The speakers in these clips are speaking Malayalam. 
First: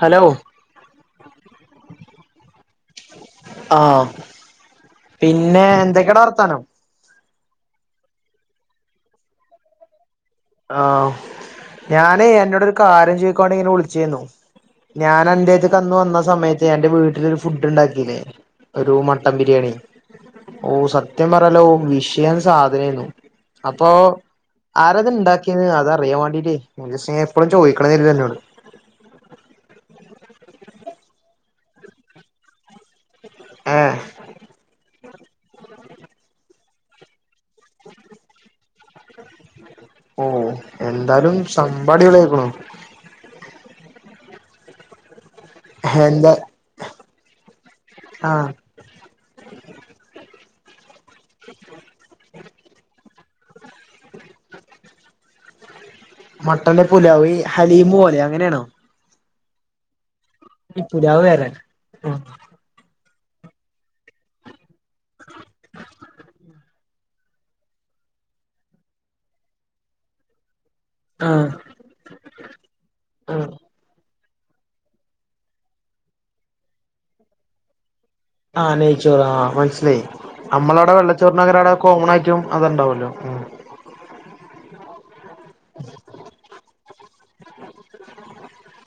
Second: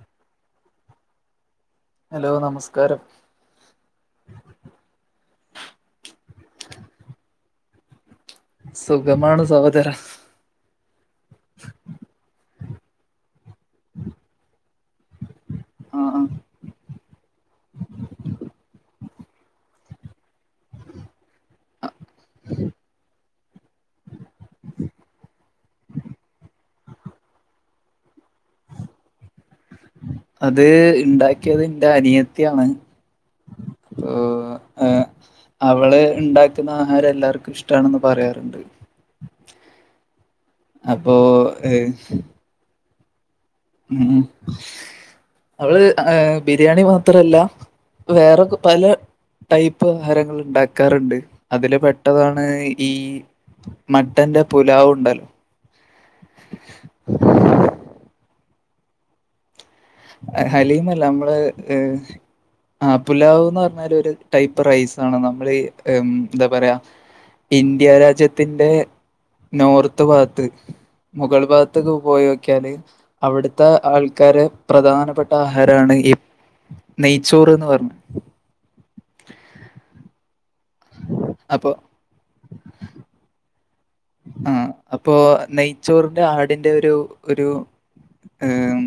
ഹലോ ഹെലോ നമസ്കാരം ആഹ് പിന്നെ എന്തൊക്കെടാ വർത്താനം സുഖമാണ് സഹോദരാ ആഹ് ഓക്കെ ഞാനെ അന്നാേടൊരു കാര്യം ചോയ്ക്കാംവാണ്ടിങ്ങെനെ വിൾച്ചേന്നു ഞാനന്റേത്ത്ക്ക് അന്ന് ആഹ് വന്ന ആഹ് സമയത്ത് എന്റെ വീട്ട്ലൊരു ഫുഡ്ഡ്ണ്ടാക്കീലേ ഒരു മട്ടം ബിര്യാണി ഓ സത്യം പറയാലോ വിഷയം സാധനേന്നു അപ്പോ ആരാത്ണ്ടാ ക്ക്യേനി അതറിയാം വാണ്ടീട്ടേ ഒരുസം ഞാ എപ്പഴും ചോയ്ക്കണം കെര്തും അന്നോട് അത് ഇണ്ടാക്ക്യെത് ഇന്റെ അനിയത്ത്യാണ് ഏഹ് ഏഹ് അവള് ഇണ്ടാക്ക്ന്ന ആഹാരം എല്ലാവർക്കും ഇഷ്ടാണ്ന്ന് പറയാറ്ണ്ട് ഓഹ് അപ്പോ എന്തായാലും ഏഹ് സംഭവടി പൊള്യായ്ക്കുണു ഉം ഉം അവള് എന്താ ആഹ് ബിര്യാണി മാത്രല്ല ആഹ് വേറൊക്കെ പലെ ടൈപ്പ് ആഹാരങ്ങള് ഇണ്ടാക്കാറ്ണ്ട് അതില് പെട്ടതാണ് ഈ മട്ടന്റെ പുലാവ്ണ്ടല്ലോ മട്ടൻന്റെ പുലാവെ ഹലീമ് പോലെ അങ്ങെനേണോ ഹലീമല്ല പുലാവ് അമ്മെള് വേറെ ഏഹ് ഉം ആഹ് പുലാവ്ന്ന് പർഞ്ഞാല് ഒര് ടൈപ്പ് റൈസാണ് നമ്മളീ ഉം ന്താ പറയാ ഇന്ത്യാ രാജ്യത്തിന്റെ നോർത്ത് ഭാഗ്ത്ത് മുകൾ ആഹ് ഭാഗത്തൊക്കെ പോയാേക്ക്യാല് ആഹ് അവിട്ത്തെ ആൾക്കാര് പ്രധാനപ്പെട്ട ആഹാരാണ് ഈ നെയ്ച്ചോറ്ന്ന് പർഞ്ഞ് ആഹ് നെയ്ച്ചോറ് ആഹ് മൻസ്സ്ലായി നമ്മളവ്ടെ അപ്പൊ വെള്ളച്ചോർനകരവ്ടെ കോമണായ്ട്ടും അത്ണ്ടാവാെല്ലോ ഉം അപ്പോ നെയ്ച്ചോർന്റെ ആടിന്റെ ഒരു ഒരു ഏം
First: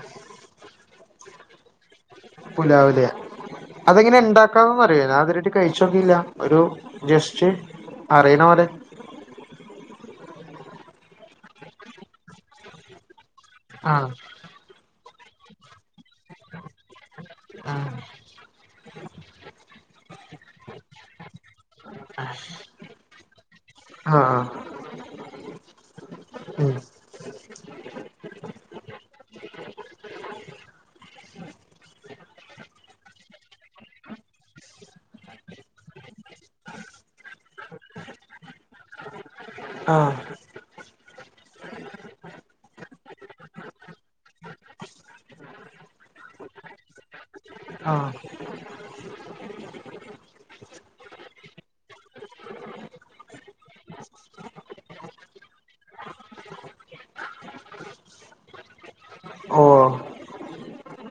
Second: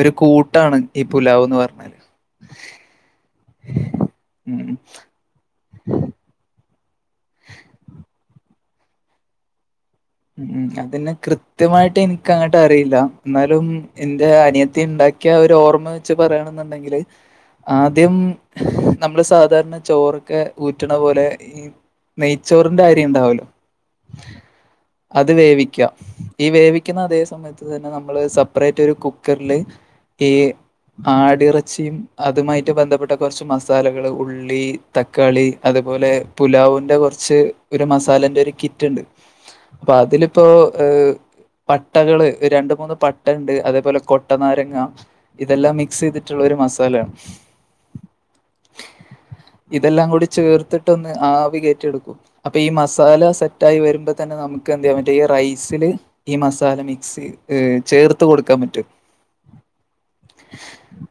ഒര് കൂട്ടാണ് ഈ പുലാവ്ന്ന് പർഞ്ഞാല് പുലാവ്‌ലേ അതെങ്ങെനെ ഉം. ഇണ്ടാക്കണംന്നറിയോ ഞാൻ ഇതെരേയ്ട്ട് കെഴ്ച്ചോക്കീല്ലാ ഒരു ജെസ്റ്റ് അറീണെ പോലെ ഉം അതന്നെ കൃത്യമായ്ട്ട് എനിക്കങ്ങട്ട് അറിയില്ല ന്നാലും ആഹ് എന്റെ അനിയത്തി ഇണ്ടാ ക്ക്യാ ആ ഒര് ഓർമ്മ വെച്ച് പറയണംന്ന്ണ്ടെങ്കില് ആഹ് ആദ്യം നമ്മള് സാധാര്ണ ചോറൊക്കെ ഊറ്റ്ണ പോലെ ഈ നെയ്ച്ചോറിന്റെ അരി ആഹ് ഇണ്ടാവല്ലോ ആഹ് ആഹ് അത് വേവിയ്ക്ക ഈ ഉം വേവിയ്ക്ക്ന്ന അതേ സമയത്ത് തന്നെ നമ്മള് സപ്പ്റേറ്റാെരു കുക്കർല് ഈ ആടിറച്ചിയും അതുമായിട്ട് ബന്ധപ്പെട്ട കാെർച്ച് മസാലകള് ഉള്ളീ തക്കാളി അതുപോലെ പുലാവ്ന്റെ കാെർച്ച് ഒരു മസാലെന്റെ ഒര് കിറ്റ്ണ്ട് പ്പ ആഹ് അതിലിപ്പോ ഏഹ് പട്ടകള് രണ്ട് മൂന്ന് പട്ടണ്ട് അതേപോലെ കൊട്ടനാരങ്ങ ഇതെല്ലാം മിക്സെയ്തിട്ടുള്ളൊര് മസാലയാണ് ആഹ് ഇതെല്ലാം കൂടി ചേർത്തിട്ടൊന്ന് ആവി കേറ്റി എടുക്കും അപ്പ ഈ മസാല സെറ്റായി വെര്മ്പ തന്നെ നമ്ക്കെന്തെയ്യാം പറ്റും ഈ റൈസില് ഈ മസാല മിക്സ് ഏഹ് ചേർത്ത് കൊടുക്കാം പറ്റും [unintelligible]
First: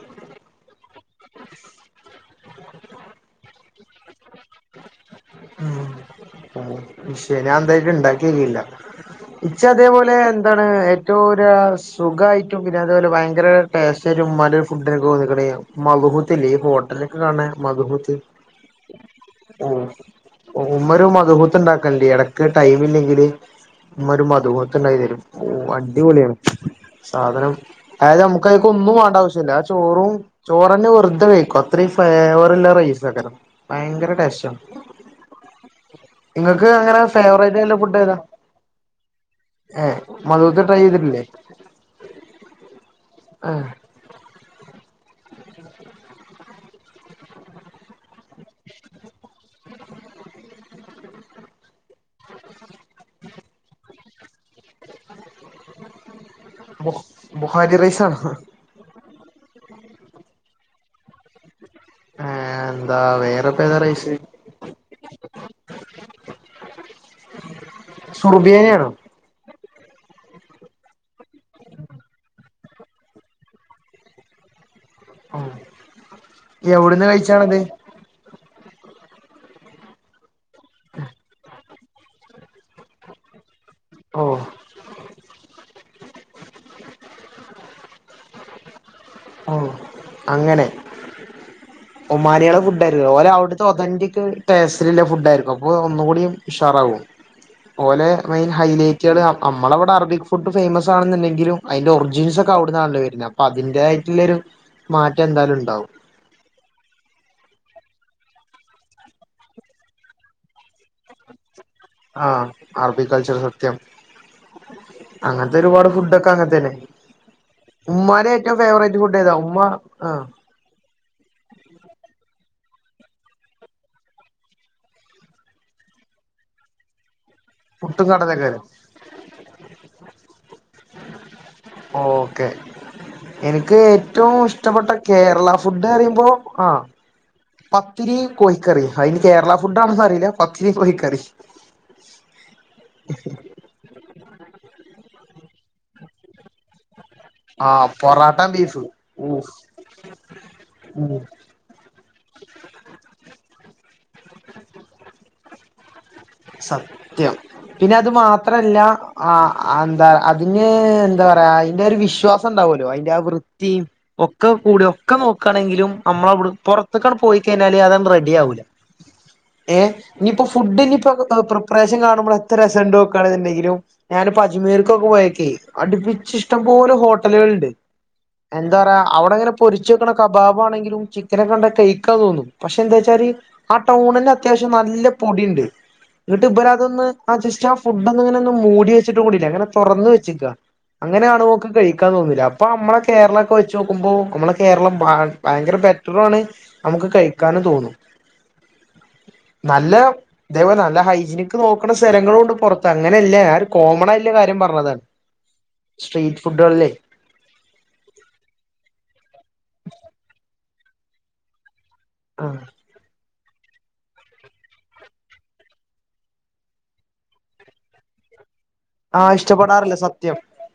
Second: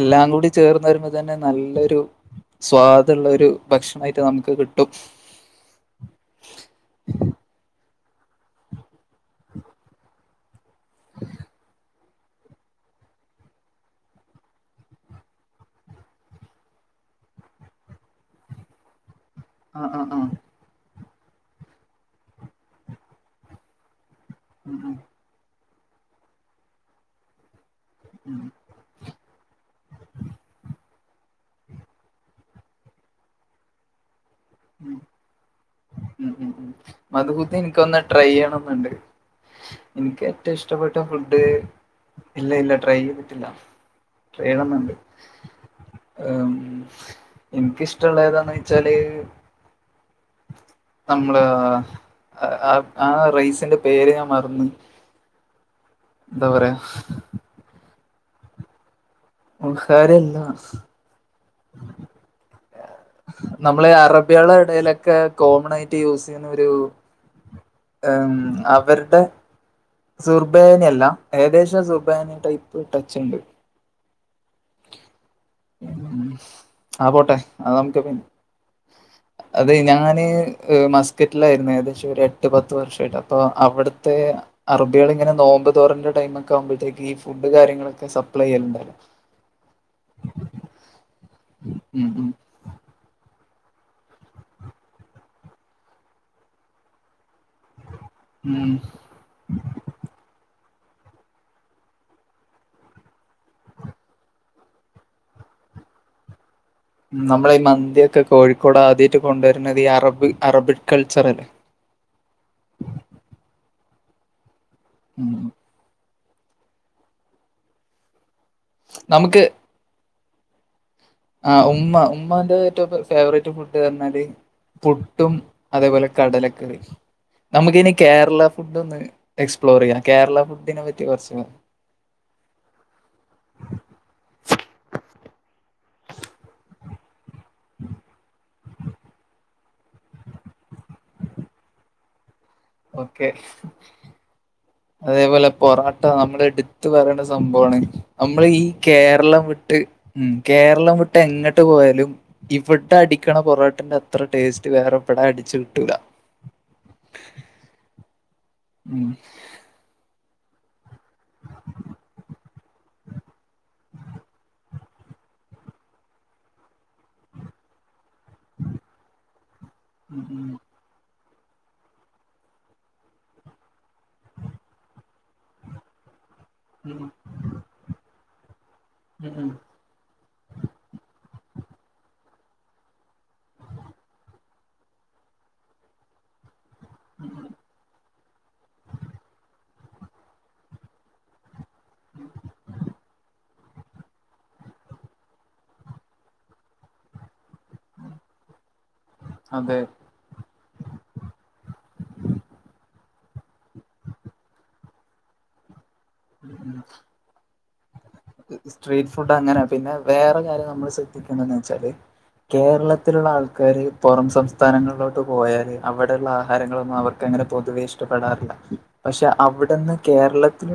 എല്ലാം കൂടി ചേർന്നരുമ്പ തന്നെ നല്ലൊരു സ്വാദുള്ള ഒരു ഭക്ഷണയിട്ട് നമുക്ക് കിട്ടും ഉം പക്ഷെ ഞാൻ എന്തായിട്ട് ഇണ്ടാക്കിയോക്കിയില്ല ഇച്ച അതേപോലെ എന്താണ് ഏറ്റവും ഒരു ആവിശ്യം സുഖായിട്ടും പിന്നെ അതുപോലെ ഭയങ്കര ടേസ്റ്റായിട്ടും ഉമ്മാന്റെ ഒരു ഫുഡ്‌നിക്ക് തോന്നിക്കണ് മധുഹൂത്ത് ഇല്ലേ ഈ ഹോട്ടല് കാണ മധുഹൂത്തി ആഹ് ആഹ് ആഹ് ഉമ്മര മധുഹൂത്തി ഉണ്ടാക്ക കല്ല്യാണൊക്കെ ടൈം ഇല്ലെങ്കില് ഇമ്മ ഒരു ഉം മധുഹൂത്ണ്ടാകി ഉം തെരും. ഓഹ് അടിപൊളിയാണ് സാധനം ആയത് ഉം നമുക്കാഹ് ഒന്നും വേണ്ട ആവശ്യല്ല ആ ചോറും ചോറന്നെ വെർതെ വെയ്ക്കും അത്രീ ഫേവറ്ല്ലെ റെയ്സകാരം. ഭയങ്കര ടേസ്റ്റ ഉം ഉം അങ്ങനെ ഫേവറേറ്റ് മധ്ഹൂത്ത് ആയിട്ടുള്ള എനിക്കൊന്ന് ഫുഡ് ഏതാ ട്രൈ യ്യണംന്ന്ണ്ട്. ഏഹ് എനിക്ക് ഏറ്റവും മദ്ഹൂത്ത് ട്രൈ ഇഷ്ടപ്പെട്ട ചെയ്തിട്ടില്ലേ ഫുഡ് ഇല്ല ഇല്ല ട്രൈ യ്തിട്ടില്ല. ഏഹ് വേണംന്നുണ്ട്. ഏമ് എൻക്കിഷ്ടള്ളെ ഏതാന്ന് ഓയ്ച്ചാല് നമ്മള് ആഹ് ആഹ് റൈസിന്റെ പേര് ഞാ മറന്ന്. ന്താ പറയാ? ഹരിറൈസാണ്. ബുഹാരി അല്ല ഏഹ് ന്ന്. നമ്മള് അറബ്യാളെ എടെലൊക്കെ കോമൺ ആയിട്ട് യൂസ്യ്യുന്ന ഒരു എമ് സുർബിയാനിയാണോ അവര്ടെ സുർബേനി അല്ല ഏകദേശം സുർബേനി ടൈപ്പ് ടച്ച് ണ്ട്. എവിടുന്ന് ആഹ് പോട്ടെ കഴിച്ചാണത് അതം അതെ ഞാന് മാസ്കറ്റ്ലായ്രുന്നു ഏകദേശം ഒര് എട്ട് എട്ട് പത്ത് വർഷയിട്ട് അപ്പൊ അവട്ത്തെ ഓ അറബികൾ ഇങ്ങനെ നോമ്പ്തൊറന്റെ ടൈമ് ഒക്കെ ആകുമ്പോഴ്തേയ്ക് ഈ ഫുഡ് കാര്യങ്ങളൊക്കെ സപ്ലെ യ്യൽണ്ടല്ലോ. ഓഹ് അങ്ങനെ ഉം ഉം ഒമാനിയാളെ ഫുഡ ഓരെ അവുട്ത്തെ ഒതന്റിക് ടേസ്റ്റല്ള്ള ഫുഡ് ആയിരിന്നു അപ്പോ ഒന്നുകൂടി ഉഷാറാവും. ഓലെ മെയിൻ ഉം ഹൈലൈറ്റള് അമ്മള വടെ അറബിക് ഫുഡ് ഫേയ്മസ് ആണെന്ന്ണ്ടെങ്കിലും അയ്ന്റെ ഒറിജിൻസ് ഒക്കെ അവ്ടന്നാണല്ലോ വെര്നെ അപ്പൊ അതിന്റെ ല്ലൊരു മാറ്റം എന്തായാലും ണ്ടാവും. നമ്മളെ ഈ മന്തിയൊക്കെ കോഴിക്കോട് ആദ്യായ്ട്ട് കൊണ്ടോര്ന്നത് ഈ അറബ് അറബിക് കൾച്ചർ അല്ലേ? ആഹ് അറബിക് കൾച്ചർ സത്യം ഉം അങ്ങൻത്തെ ഒരുപാട് ഫുഡ് ഒക്കെ അങ്ങൻത്തന്നെ. ഉമ്മാന്റെ ഏറ്റവും ഫേവറേറ്റ് ഫുഡ് ഏതാ നമുക്ക് ഉമ്മ ആ ആഹ് ഉമ്മ ഉമ്മാന്റെ ഏറ്റവും ഫേവറേറ്റ് ഫുഡ് അർനാല് പുട്ടും അതേപോലെ കടലക്കറിം നമുക്ക് ഇനി പുട്ടും കേരള കടലക്കറിയും ഫുഡ് ഒന്ന് എക്സ്പ്ലോർ യ്യാ കേരള ഫുഡിനെ പറ്റി കൊർച്ച് ഓക്കെ എനിക്ക് ഏറ്റവും ഇഷ്ടപ്പെട്ട കേരള ഫുഡ് അറിയുമ്പോ ആ പത്തിരി കോഴിക്കറി അയിനി കേരള ഫുഡാണെന്ന് അറിയില്ല പത്തിരി കോഴിക്കറി. ഓക്കെ അതേപോലെ പൊറോട്ട നമ്മള് എട് ത്ത് പറയണ്ട സംഭവാണ് ആഹ് പൊറാട്ട അമ്മള് ഈ ബീഫ് കേരളം ഊഫ് വിട്ട് ഉം കേരളം വിട്ട് ഉം എങ്ങട്ട് പോയാലും ഇവടെ അടിക്കണ പൊറോട്ടന്റെ അത്ര ടേസ്റ്റ് വേറെ എവ്ടാ അടിച്ച് കിട്ടൂല. സത്യം പിന്നെ അത് മാത്രല്ല ഉം ആ ആ എന്താ അതിന് എന്താ പറയാ അയ്ന്റെ ഒരു വിശ്വാസം ണ്ടാവുല്ലോ അയ്ന്റെ ആ വൃത്തിം ഒക്കെ കൂടി ഒക്കെ നോക്കാണെങ്കിലും അമ്മളവ്ടെ പൊറത്തേക്കാട് പോയി കഴിഞ്ഞാല് അതങ്ങ് റെഡി ആവൂലെ? ഏ ഉം നിയിപ്പോ ഉം ഫുഡിനിപ്പൊ പ്രിപ്പറേഷൻ കാണുമ്പോ എത്ര രസംണ്ട് നോക്കാണെ ന്ന്ണ്ടെങ്കിലും ഞാനന് പ്പോ അജ്മീർക്കൊക്കെ പോയക്കെ അടുപ്പിച്ച് ഇഷ്ടംപോലെ ഉം ഹോട്ടലുകൾണ്ട് എന്താ പറയാ ഉം ഉം. അവിടെങ്ങനെ പൊരി ച്ചു വെക്കണ കബാബ ആണെങ്കിലും ചിക്കന ഒക്കെ കണ്ട കെയ്ക്കാതോന്നും പക്ഷെ എന്താ ച്ചാല് ആ ടൗണന്നെ അത്യാവശ്യം നല്ല പൊടി ണ്ട് ന്ന്ട്ട് ബര ഇതൊന്ന് ആ ജസ്റ്റ് ആ ഫുഡ് ഒന്ന് ങ്ങനെന്ന് മൂടി വെച്ചിട്ട് കൂടില്ല ങ്ങനെ തൊറന്ന് വെച്ച്ക്ക. അങ്ങനാണോക്ക് കഴിക്കാ തോന്നുല്ല അപ്പൊ അമ്മളെ കേരള ക്കെ വെച്ചു നോക്കുമ്പോ അമ്മളെ കേരളം ദയ ഭയങ്കര ബെറ്ററാ ണ് നമുക്ക് കഴിക്കാനും തോന്നും. അതെ നല്ല ഇതേപോലെ നല്ല ഹൈജിനിക്ക് നോക്ക്ണ സ്ഥലങ്ങളുണ്ട് പുറത്ത്. അങ്ങെനെല്ല, ഞാൻ ഒരു കോമണായില്ല കാര്യം പറഞ്ഞതാ. സ്ട്രീറ്റ് ഫുഡ് കളി ലെയ് സ്ട്രീറ്റ് ഫുഡ് അങ്ങനെ പിന്നെ വേറെരുകാര്യം നമ്മൾ ശ്രദ്ധിക്കെണ്ടെന്താച്ചാല് ആ കേരളത്തി ത്തിലുള്ള ആൾക്കാര് പുറം സംസ്ഥാനങ്ങളിലോട്ട് പോയാല് അവിടെയുള്ള ആഹാരങ്ങളൊന്നും അവർക്കങ്ങനെ പൊതുവേ ഇഷ് ഇഷ്ടപ്പെടാറില്ല, ആ പക്ഷെ അവിടുന്ന് ഇഷ്ടപ്പെടാറില്ല സത്യം കേരളത്തിൽ.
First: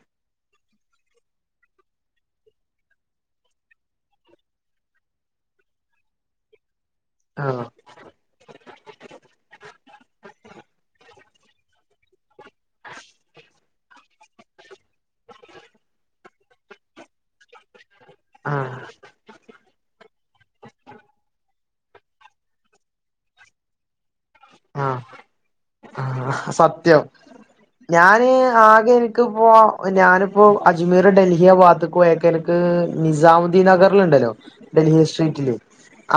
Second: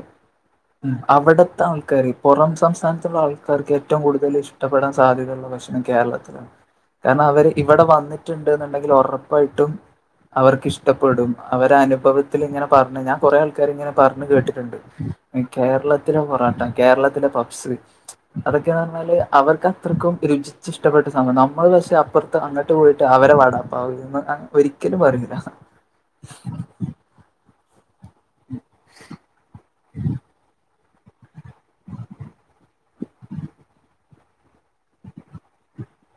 അവിട്ത്തെ ആൾക്കാര് പുറം സംസ്ഥാനത്തുള്ള ആൾക്കാർക്ക് ഏറ്റവും കൂടുതൽ ഇഷ്ടപ്പെടാൻ സാധ്യതയുള്ള ഭക്ഷണം കേരളത്തിലാ. കാരണം ആ അവര് ഇവിടെ വന്നിട്ട്ണ്ട് ന്നുണ്ടെങ്കിൽ ഒറപ്പായിട്ടും. അവർക്ക് ഇഷ്ടപ്പെടും. അവര അനുഭവത്തിൽ ഇങ്ങനെ പറഞ്ഞ് ഞാൻ കുറെ ആൾക്കാര്, ഇങ്ങനെ പറഞ്ഞ് കേട്ടിട്ടുണ്ട്. കേരളത്തിലെ പേറാട്ട കേരള ത്തിലെ പപ്സ് ആ അതൊക്കെന്നറഞ്ഞാല് അവർക്ക് അത്രക്കും രുചി ഇഷ്ടപ്പെട്ട സംഭം നമ്മൾ പക്ഷേ അപ്പർത്ത് അങ്ങട്ട് പോയിട്ട് അവരെ വട ഫൗറുള്ളതാ ആ ഒരിക്കലും പറയൂല. ആ സത്യം ഞാന്.. ആകെ എനിക്ക് പ്പേ.. ഞാനിപ്പോ.. അജ്മീർ, ഡൽഹിയാപാത്ത്ക്ക് പോയക്കെ എനിക്ക് നിസാമുദ്ദീൻ, നഗർല്ണ്ടല്ലോ. ഡൽഹി സ്ട്രീറ്റില്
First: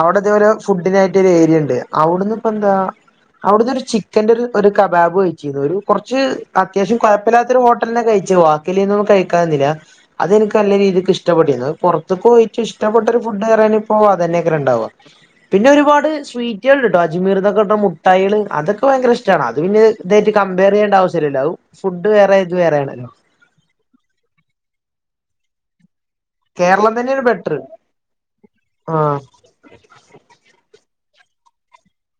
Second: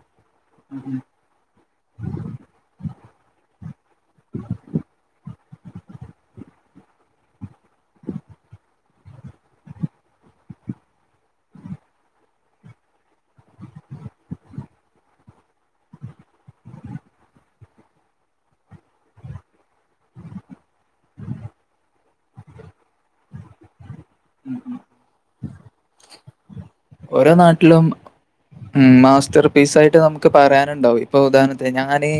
അവിടെ ഇതേപോലെ, ഉം ഉം ഫുഡിനായിട്ട് ഒരു ഏരിയണ്ട്, അവിടുന്ന്പ്പെന്താ. അവിട്ന്നെരു ചിക്കന്റെരു ഒരു കബാബ് കഴിച്ചിരുന്നു. ഒരു കെർച്ച് അത്യാവശ്യം കുഴപ്പില്ലാത്ത ഒരു ഹോട്ടെൽന്ന കഴിച്ചെത് വാ ല്ലിന്നൊന്നും കഴിക്കാനിന്നില്ല. അതെനിക്ക് നല്ല രീതിക്ക് ഇഷ്ടപ്പെട്ടീന്നു. അത് പെർത്ത്ക്കേയിട്ട് ഇഷ്ടപ്പെട്ടൊരു ഫുഡ്ന്ന് പറയാന്പ്പേ, അതന്നെയ്ക്കാരണ്ടാവ. പിന്നെ ഒരുപാട് സ്വീറ്റേൾണ്ട്ട്ടേ അജ്മീർന്നൊക്കെട്ട്ണ മുട് ഠായെള് അതൊക്കെ ഭയങ്കരഇഷ്ടാണ് അത് പിന്നെ ഇതെയിറ്റ് കമ്പെയറ് ചെയ്യെണ്ട ആവിശ്യല്ലല്ലേ. ഫുഡ് വേറെ ഇത് വേറെണല്ലൊ ഉം ഉം കേരളം തന്നെയാണ് ഓരോ ബെറ്റർ നാട്ടിലും, ഉം, ആഹ് മാസ്റ്റർ. പീസായിട്ട് നമുക്ക് പറയാനുണ്ടാവും. ഇപ്പൊ, ഉദാഹരണത്തിന് ഞാന്.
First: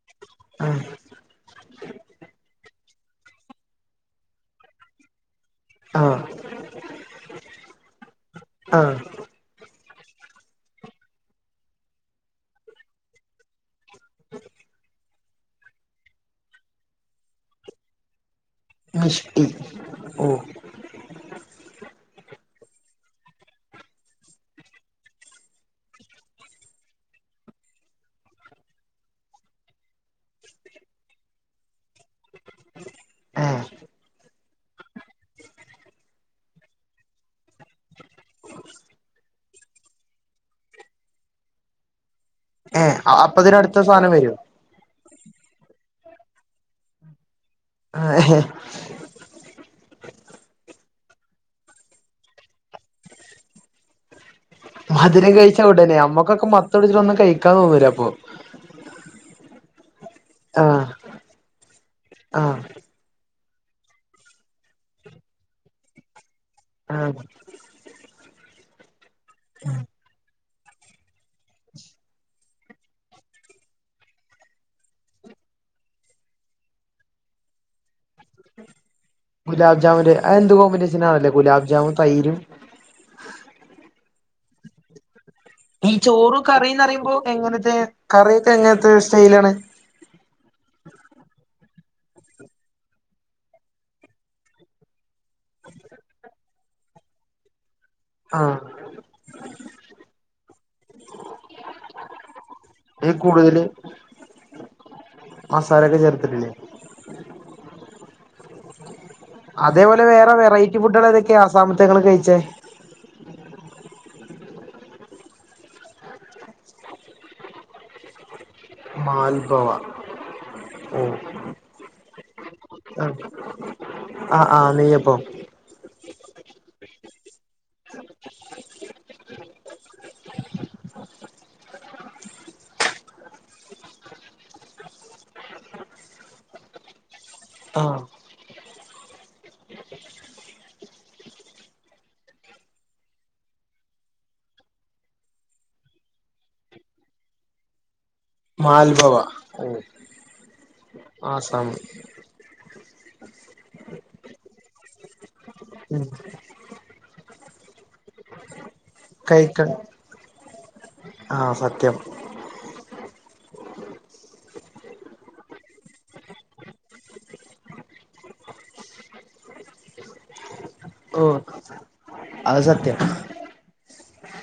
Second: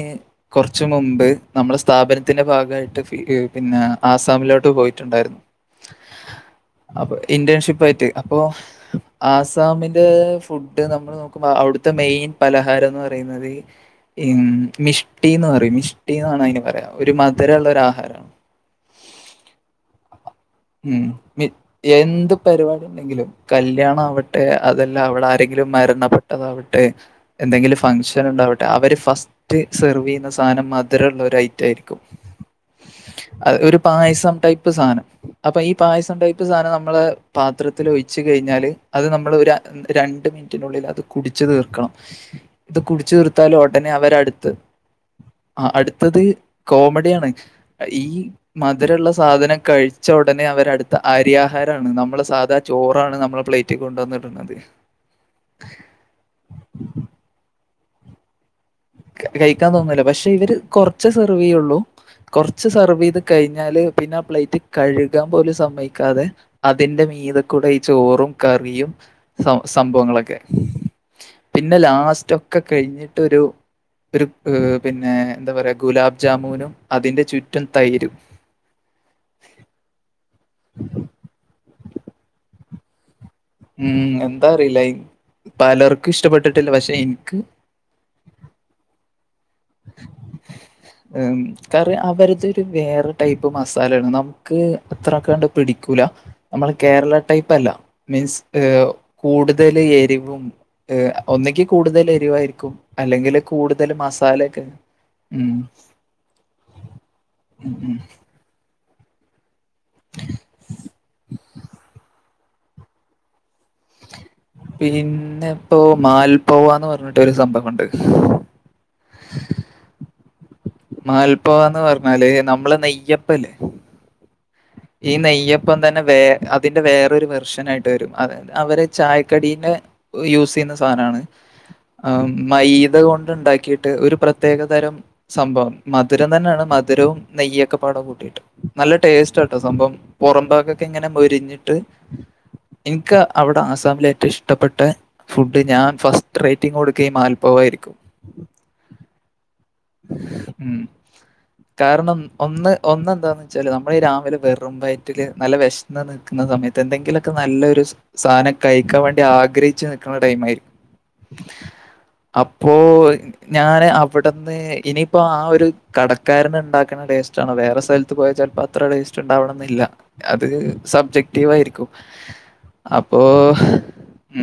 ആഹ് കെർച്ച് മുംമ്പ്. നമ്മളെ സ്ഥാപനത്തിന്റെ ഭാഗായിട്ട് അ് പിന്നെ ആസാമിലോട്ട്. പോയിട്ടുണ്ടായിരുന്നു. ആഹ് അപ്പൊ, ഇന്റേൺഷിപ്പായിറ്റ്, അപ്പൊ. ആഹ് ആസാമില്.. ഫുഡ് നമ്മൾ നോക്കുമ്പേ, അവിട്ത്തെ മെയിൻ. പലഹാരംന്ന് പറയുന്നത്. ഉം മിഷ്ടീന്ന് പറയും മിഷ്ടി ന്നാണ് അയിന് പറയാ ഒരു മധുരള്ളെരാഹാരം. നഷ്ട്ട് ഓ ഉം എന്ത് പരിപാടി കല്യാണവട്ടെ അതല്ല അവളെ ആരെങ്കിലും മരണപ്പെട്ടതാവട്ടെ. എന്തെങ്കിലും ഫംഗ്ഷൻ ണ്ടാവട്ടെ അവെര് ഫസ് റ്റ് സെർവ്വെയ്യുന്ന സാധനം മധുരള്ള ഒരയ്റ്റായിരിക്കും. ഏഹ് ഒരു പായസം ടൈപ്പ് സാനം അപ്പൊ ഈ പായസം ടൈപ്പ് സാനം നമ്മള് പാത്രത്തിലെഴിച്ച് കഴിഞ്ഞാല് അത് നമ്മള് ഒരാ രണ്ട് മിനിറ്റിനുള്ളിൽ അത് കുടിച്ച് തീർക്കണം ഏഹ് കുടിച്ചു അപ്പതിന് തീർത്താലും അടുത്ത ഒടനെ സാധനം വരും അവരടുത്ത് അഹ് അടുത്തത് കോമഡിയാണ് ഈ ആഹ് മധുരള്ള സാധനം കഴി ച്ച ഉടനെ അവര് അടുത്ത അരിയാ ആഹാരാണ് നമ്മള സാധാ ചോറാണ് നമ്മളെ പ്ലേറ്റീ കൊണ്ടെന്നിടുന്നത് മധുരകഴിച്ച ഉടനെ നമ്മക്കെക്കെ മത്തുടിച്ചിട്ടൊന്നും കഴിക്കാൻ തന്നൂലപ്പേ കഴിക്കാൻ തോന്നൂല പക്ഷെ ഇവര് ആഹ് കെർച്ച് സെർവെയ്യെള്ളൂ ആഹ് കെർച്ച് സെർവൈത് കഴിഞ്ഞാല് പിന്നെ ആ പ്ലേറ്റ് കഴികാൻ പോലും സമ്മയ്ക്കാതെ അതിന്റെ ആഹ് മീതക്കൂടെ ചോറും, കറിയും, സംഭവങ്ങളൊക്കെ പിന്നെ ലാസ്റ്റെക്കെ കഴിഞ്ഞിട്ടൊരു ഒര് പിന്നെ എന്താപറയാ ഗുലാബ് ജാമുനും അതിന്റെ ചുറ്റും തൈരും ഗുലാബ് ജാമുല് അ എന്ത് കോമ്പിനേഷെനാണല്ലേ ഗുലാബ് ജാമുൻ തൈരും ഉം എന്താ അറിയില്ല ഈ പലർക്കും ചോറ് ഇഷ്ടപ്പെട്ടിട്ടില്ല പക്ഷെ കറിന്നറയുമ്പോ എനിക്ക് എങ്ങെനത്തെ കറിയൊക്കെ എങ്ങെനത്തെ സ്റ്റൈലാണ്. [inaudible] കറി അവരതൊരു വേറെ ടൈപ്പ് മസാലടണം ക്ക് അത്ര കണ്ട് പിടിക്കൂല നമ്മള കേരള ടൈപ്പ് അല്ല മീൻസ് ആഹ് ഏ കൂടുതൽ എരിവും ഒന്നക്ക് കൂടുതൽ എരിവായിരിക്കും ഈ അല്ലെങ്കില് കൂടുതല് കൂടുതൽ മസാല ഒക്കെ ഉം മസാലൊക്കെ ചേർത്തിട്ടില്ലേ ഉം ഉം അതേപോലെ വേറെ വെററ്റി ഫുഡുകൾ എതൊക്കെയാണ് അസമത്തെ കഴിച്ചേ പിന്നെ ഇപ്പോ മാൽപാവാ പറഞ്ഞിട്ട് ഒരു സംഭവുണ്ട് മാൽപാവ മാൽപാവാ പറഞ്ഞാല് നമ്മള് നെയ്യപ്പല്ലേ ആഹ് ആഹ് ഈ നെയ്യപ്പം നെയ്യപ്പ ഇപ്പം തന്നെ വേ അതിന്റെ വേറൊരു വെർഷന ആയിട്ട് വരും അ അവര് ചായക്കടീന്റെ യൂസ് ചെയ്യുന്ന സാധനമാണ് ആ മയ്ദ കൊണ്ട് ഉണ്ടാക്കിയിട്ട് ഒരു പ്രത്യേക തരം സംഭവം മധുരം തന്നെയാണ് മധുരവും നെയ്യൊക്കെ ആഹ് പാടം കൂട്ടിയിട്ട് നല്ല ടേസ്റ്റ് കേ സംവാഭം പുറമ്പാഗൊക്കെ ഇങ്ങനെ മോരിഞ്ഞിട്ട് എനിക്ക് അവിടെ ആസാമിലെ ഏറ്റവും ഇഷ്ടപ്പെട്ട ഫുഡ് ഞാൻ ഫസ്റ്റ് റേറ്റിംങ് കൊടുക്കുക മൽപവയിരിക്കും മൽപാവ ഉം കാരണം ഒന്ന് ഒന്ന് എന്താന്ന് വെച്ചാല് നമ്മള രാവിലെ വെറും വൈറ്റിൽ നല്ല വിശന്ന് ഉം നിൽക്കുന്ന സമയത്ത് എന്തെങ്കിലുമൊക്കെ നല്ലൊരു സാധനം കഴിക്കാൻ വേണ്ടി കഴിക്ക ആഗ്രഹിച്ചു നിക്കുന്ന ടൈമായിരിക്കും ആഹ് സത്യം അപ്പോ ഞാന് അവിടുന്ന് ഇനിയിപ്പോ ആ ഒരു കടക്കാരന് ഉണ്ടാക്കണ ടേസ്റ്റ് ആണോ വേറെ സ്ഥലത്ത് പ്പോ പോയച്ചാൽപ്പ അത്രടേസ്റ്റ് ഉണ്ടാവണം എന്നില്ല അത് ഓഹ് സബ്ജക്റ്റീവയിരിക്കും അപ്പോ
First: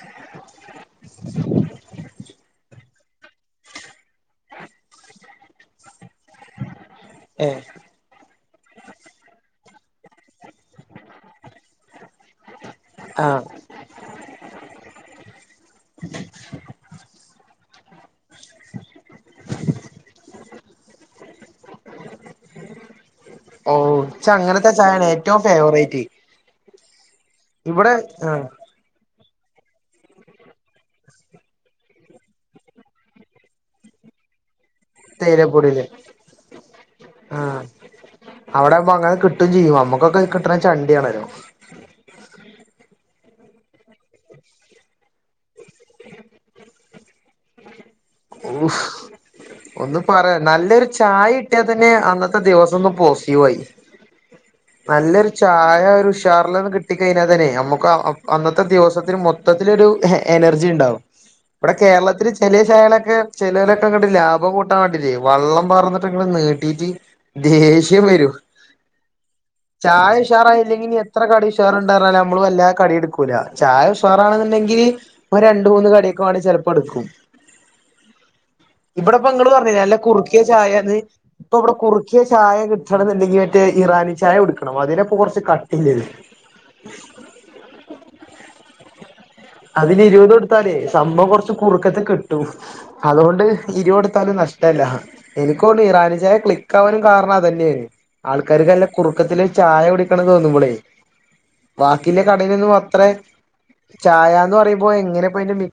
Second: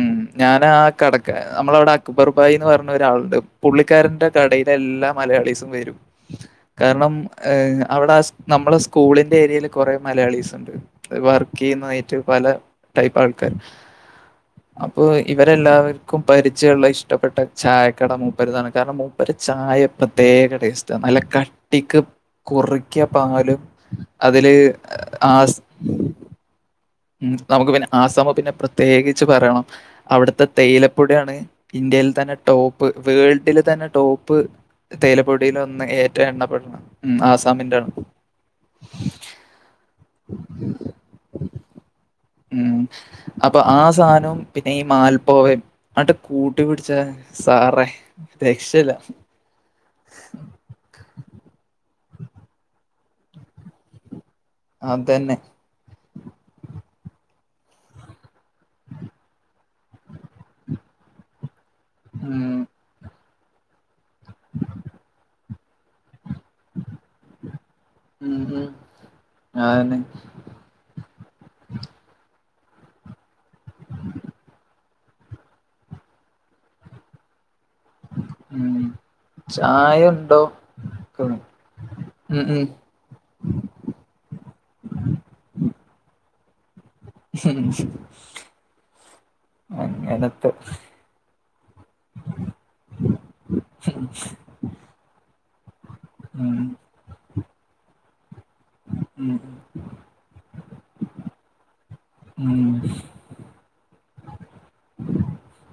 ഉം ഞാൻ ആ കടക്ക് നമ്മള അവിടെ അക്ബർബായിന്ന് പറഞ്ഞ ഒരാളുണ്ട് പുള്ളിക്കാരന്റെ കടയി എല്ലാ മലയാളീസും വരും കാരണം ഏ അവിടെ നമ്മളെ സ്കൂളിന്റെ ഏരിയയിൽ കുറെേ മലയാളീസിണ്ട് വർക്ക് ചെയ്യുന്നായിട്ട് പല ടൈപ്പ് ആ ആൾക്കാർ അപ്പൊ ഇവരെല്ലാവർക്കും പരിചയള്ള ഇഷ്ടപ്പെട്ട ചായ ട മൂപ്പരുതാണ് കാരണം മൂപ്പര ചായ പ്രത്യേക ടേസ്റ്റ നല്ല കട്ടിക്ക് കുറ ക്ക്യ പാലും ഓ ഇച്ച് അതില് അങ്ങനത്തെ ചായയാണ് ഏറ്റവും ആസ് ഫേവറേറ്റ് ഉം നമുക്ക് പിന്നെ ഇവിടെ ആസാമ ആ പിന്നെ പ്രത്യേകിച്ച് പറയണം അവിടുത്തെ തേയിലപ്പൊടിയാണ് ഇന്ത്യയിൽ തന്നെ ടോപ്പ് വേൾഡില് തന്നെ ടോപ്പ് തേയിലപ്പൊടിൽ ഒന്ന് തേയിലപ്പൊടിയില് ഏറ്റവും എണ്ണപ്പെടണം ഉം ആസാമിന്റൊണ് അവിടെ പ്പൊ അങ്ങനെ കിട്ടും ചെയ്യുംമ്മക്കൊക്കെ കിട്ടണ ചണ്ടിയണ് ഉം അപ്പൊ ആ സാനവും പിന്നെ ഈ മാൽപവയും അട്ട് കൂട്ടിപിടിച്ച സാറേ ഓഹ് രക്ഷയില്ല. ഒന്ന് പറയാ നല്ലൊരു ചായ ഇട്ടിയാൽ തന്നെ അന്നത്തെ ദിവസം ഒന്ന് പോസിറ്റീവായി നല്ലൊരു അതന്നെ. ചായ ഒരു ഉഷാറിലന്ന കിട്ട കിട്ടി കഴിഞ്ഞാൽ തന്നെ നമുക്ക് അന്നത്തെ ദിവസത്തിൽ മൊത്തത്തിലൊരു എനർജി ഉണ്ടാവും ഇവിടെ കേരളത്തില് ഉം ചെലെ ചായളോക്കെ ചിലവരൊക്കെ ഇങ്ങട്ട് ലാഭം കൂട്ടാൻ വേണ്ടിട്ടെ വള്ളം പറന്നിട്ടെെങ്ങട്ട് നീ റ്റി ദേഷ്യം വരൂ ഉം ഉം അതന്നെ ചായ ഉഷാറയ്ല്ലെങ്കിനി ഇത്ര കടി ഉഷാറുണ്ടായിരഞ്ഞാ നമ്മള് വല്ലാ കടിയടുക്കൂല ചായ ഉഷാറാണെന്നുണ്ടെങ്കില് ഒരു രണ്ട മൂന്ന് കടിയൊക്കെ വേണിൽ ചിലപ്പോ എടുക്കും ഉം ഇവിടെ ഇപ്പ നിങ്ങള് പറഞ്ഞലെ നല്ല ചായ ഉണ്ടോ കുറുക്കിയ ചായന്ന് ഉം ഇപ്പൊ ഇവിടെ കുറുക്കിയ ചായ ഉം കിട്ട ടന്നുണ്ടെങ്കി മറ്റേ ഇറാനി ചായ ഉടുക്കണം അതിനെപ്പ കുറച്ച് കട്ടില്ലത് [unintelligible] അതിന് ഇരുപത് അങ്ങനത്തെ കൊടുത്താലേ സഭവം കൊറച്ച് കുറുക്കത്തെ കിട്ടും അതുകൊണ്ട് ഇരിവ കൊടുത്താലും നഷ്ടല്ല എനിക്കൊ ഈറാനി ചായ ഉം ക്ലിക്കവാനും കാരണം അതന്നെയ്നി ആൾക്കാർക്കല്ല ഉം കുറുക്കത്തില് ഒരു ചായ കുടിക്കണം തോന്നുമ്പളേ ബാക്കിള്ളെ കടലൊന്നും ഉം അത്രേ ചായന്ന് പറയുമ്പോ എങ്ങനെപ്പൊഅയിന്റെ മി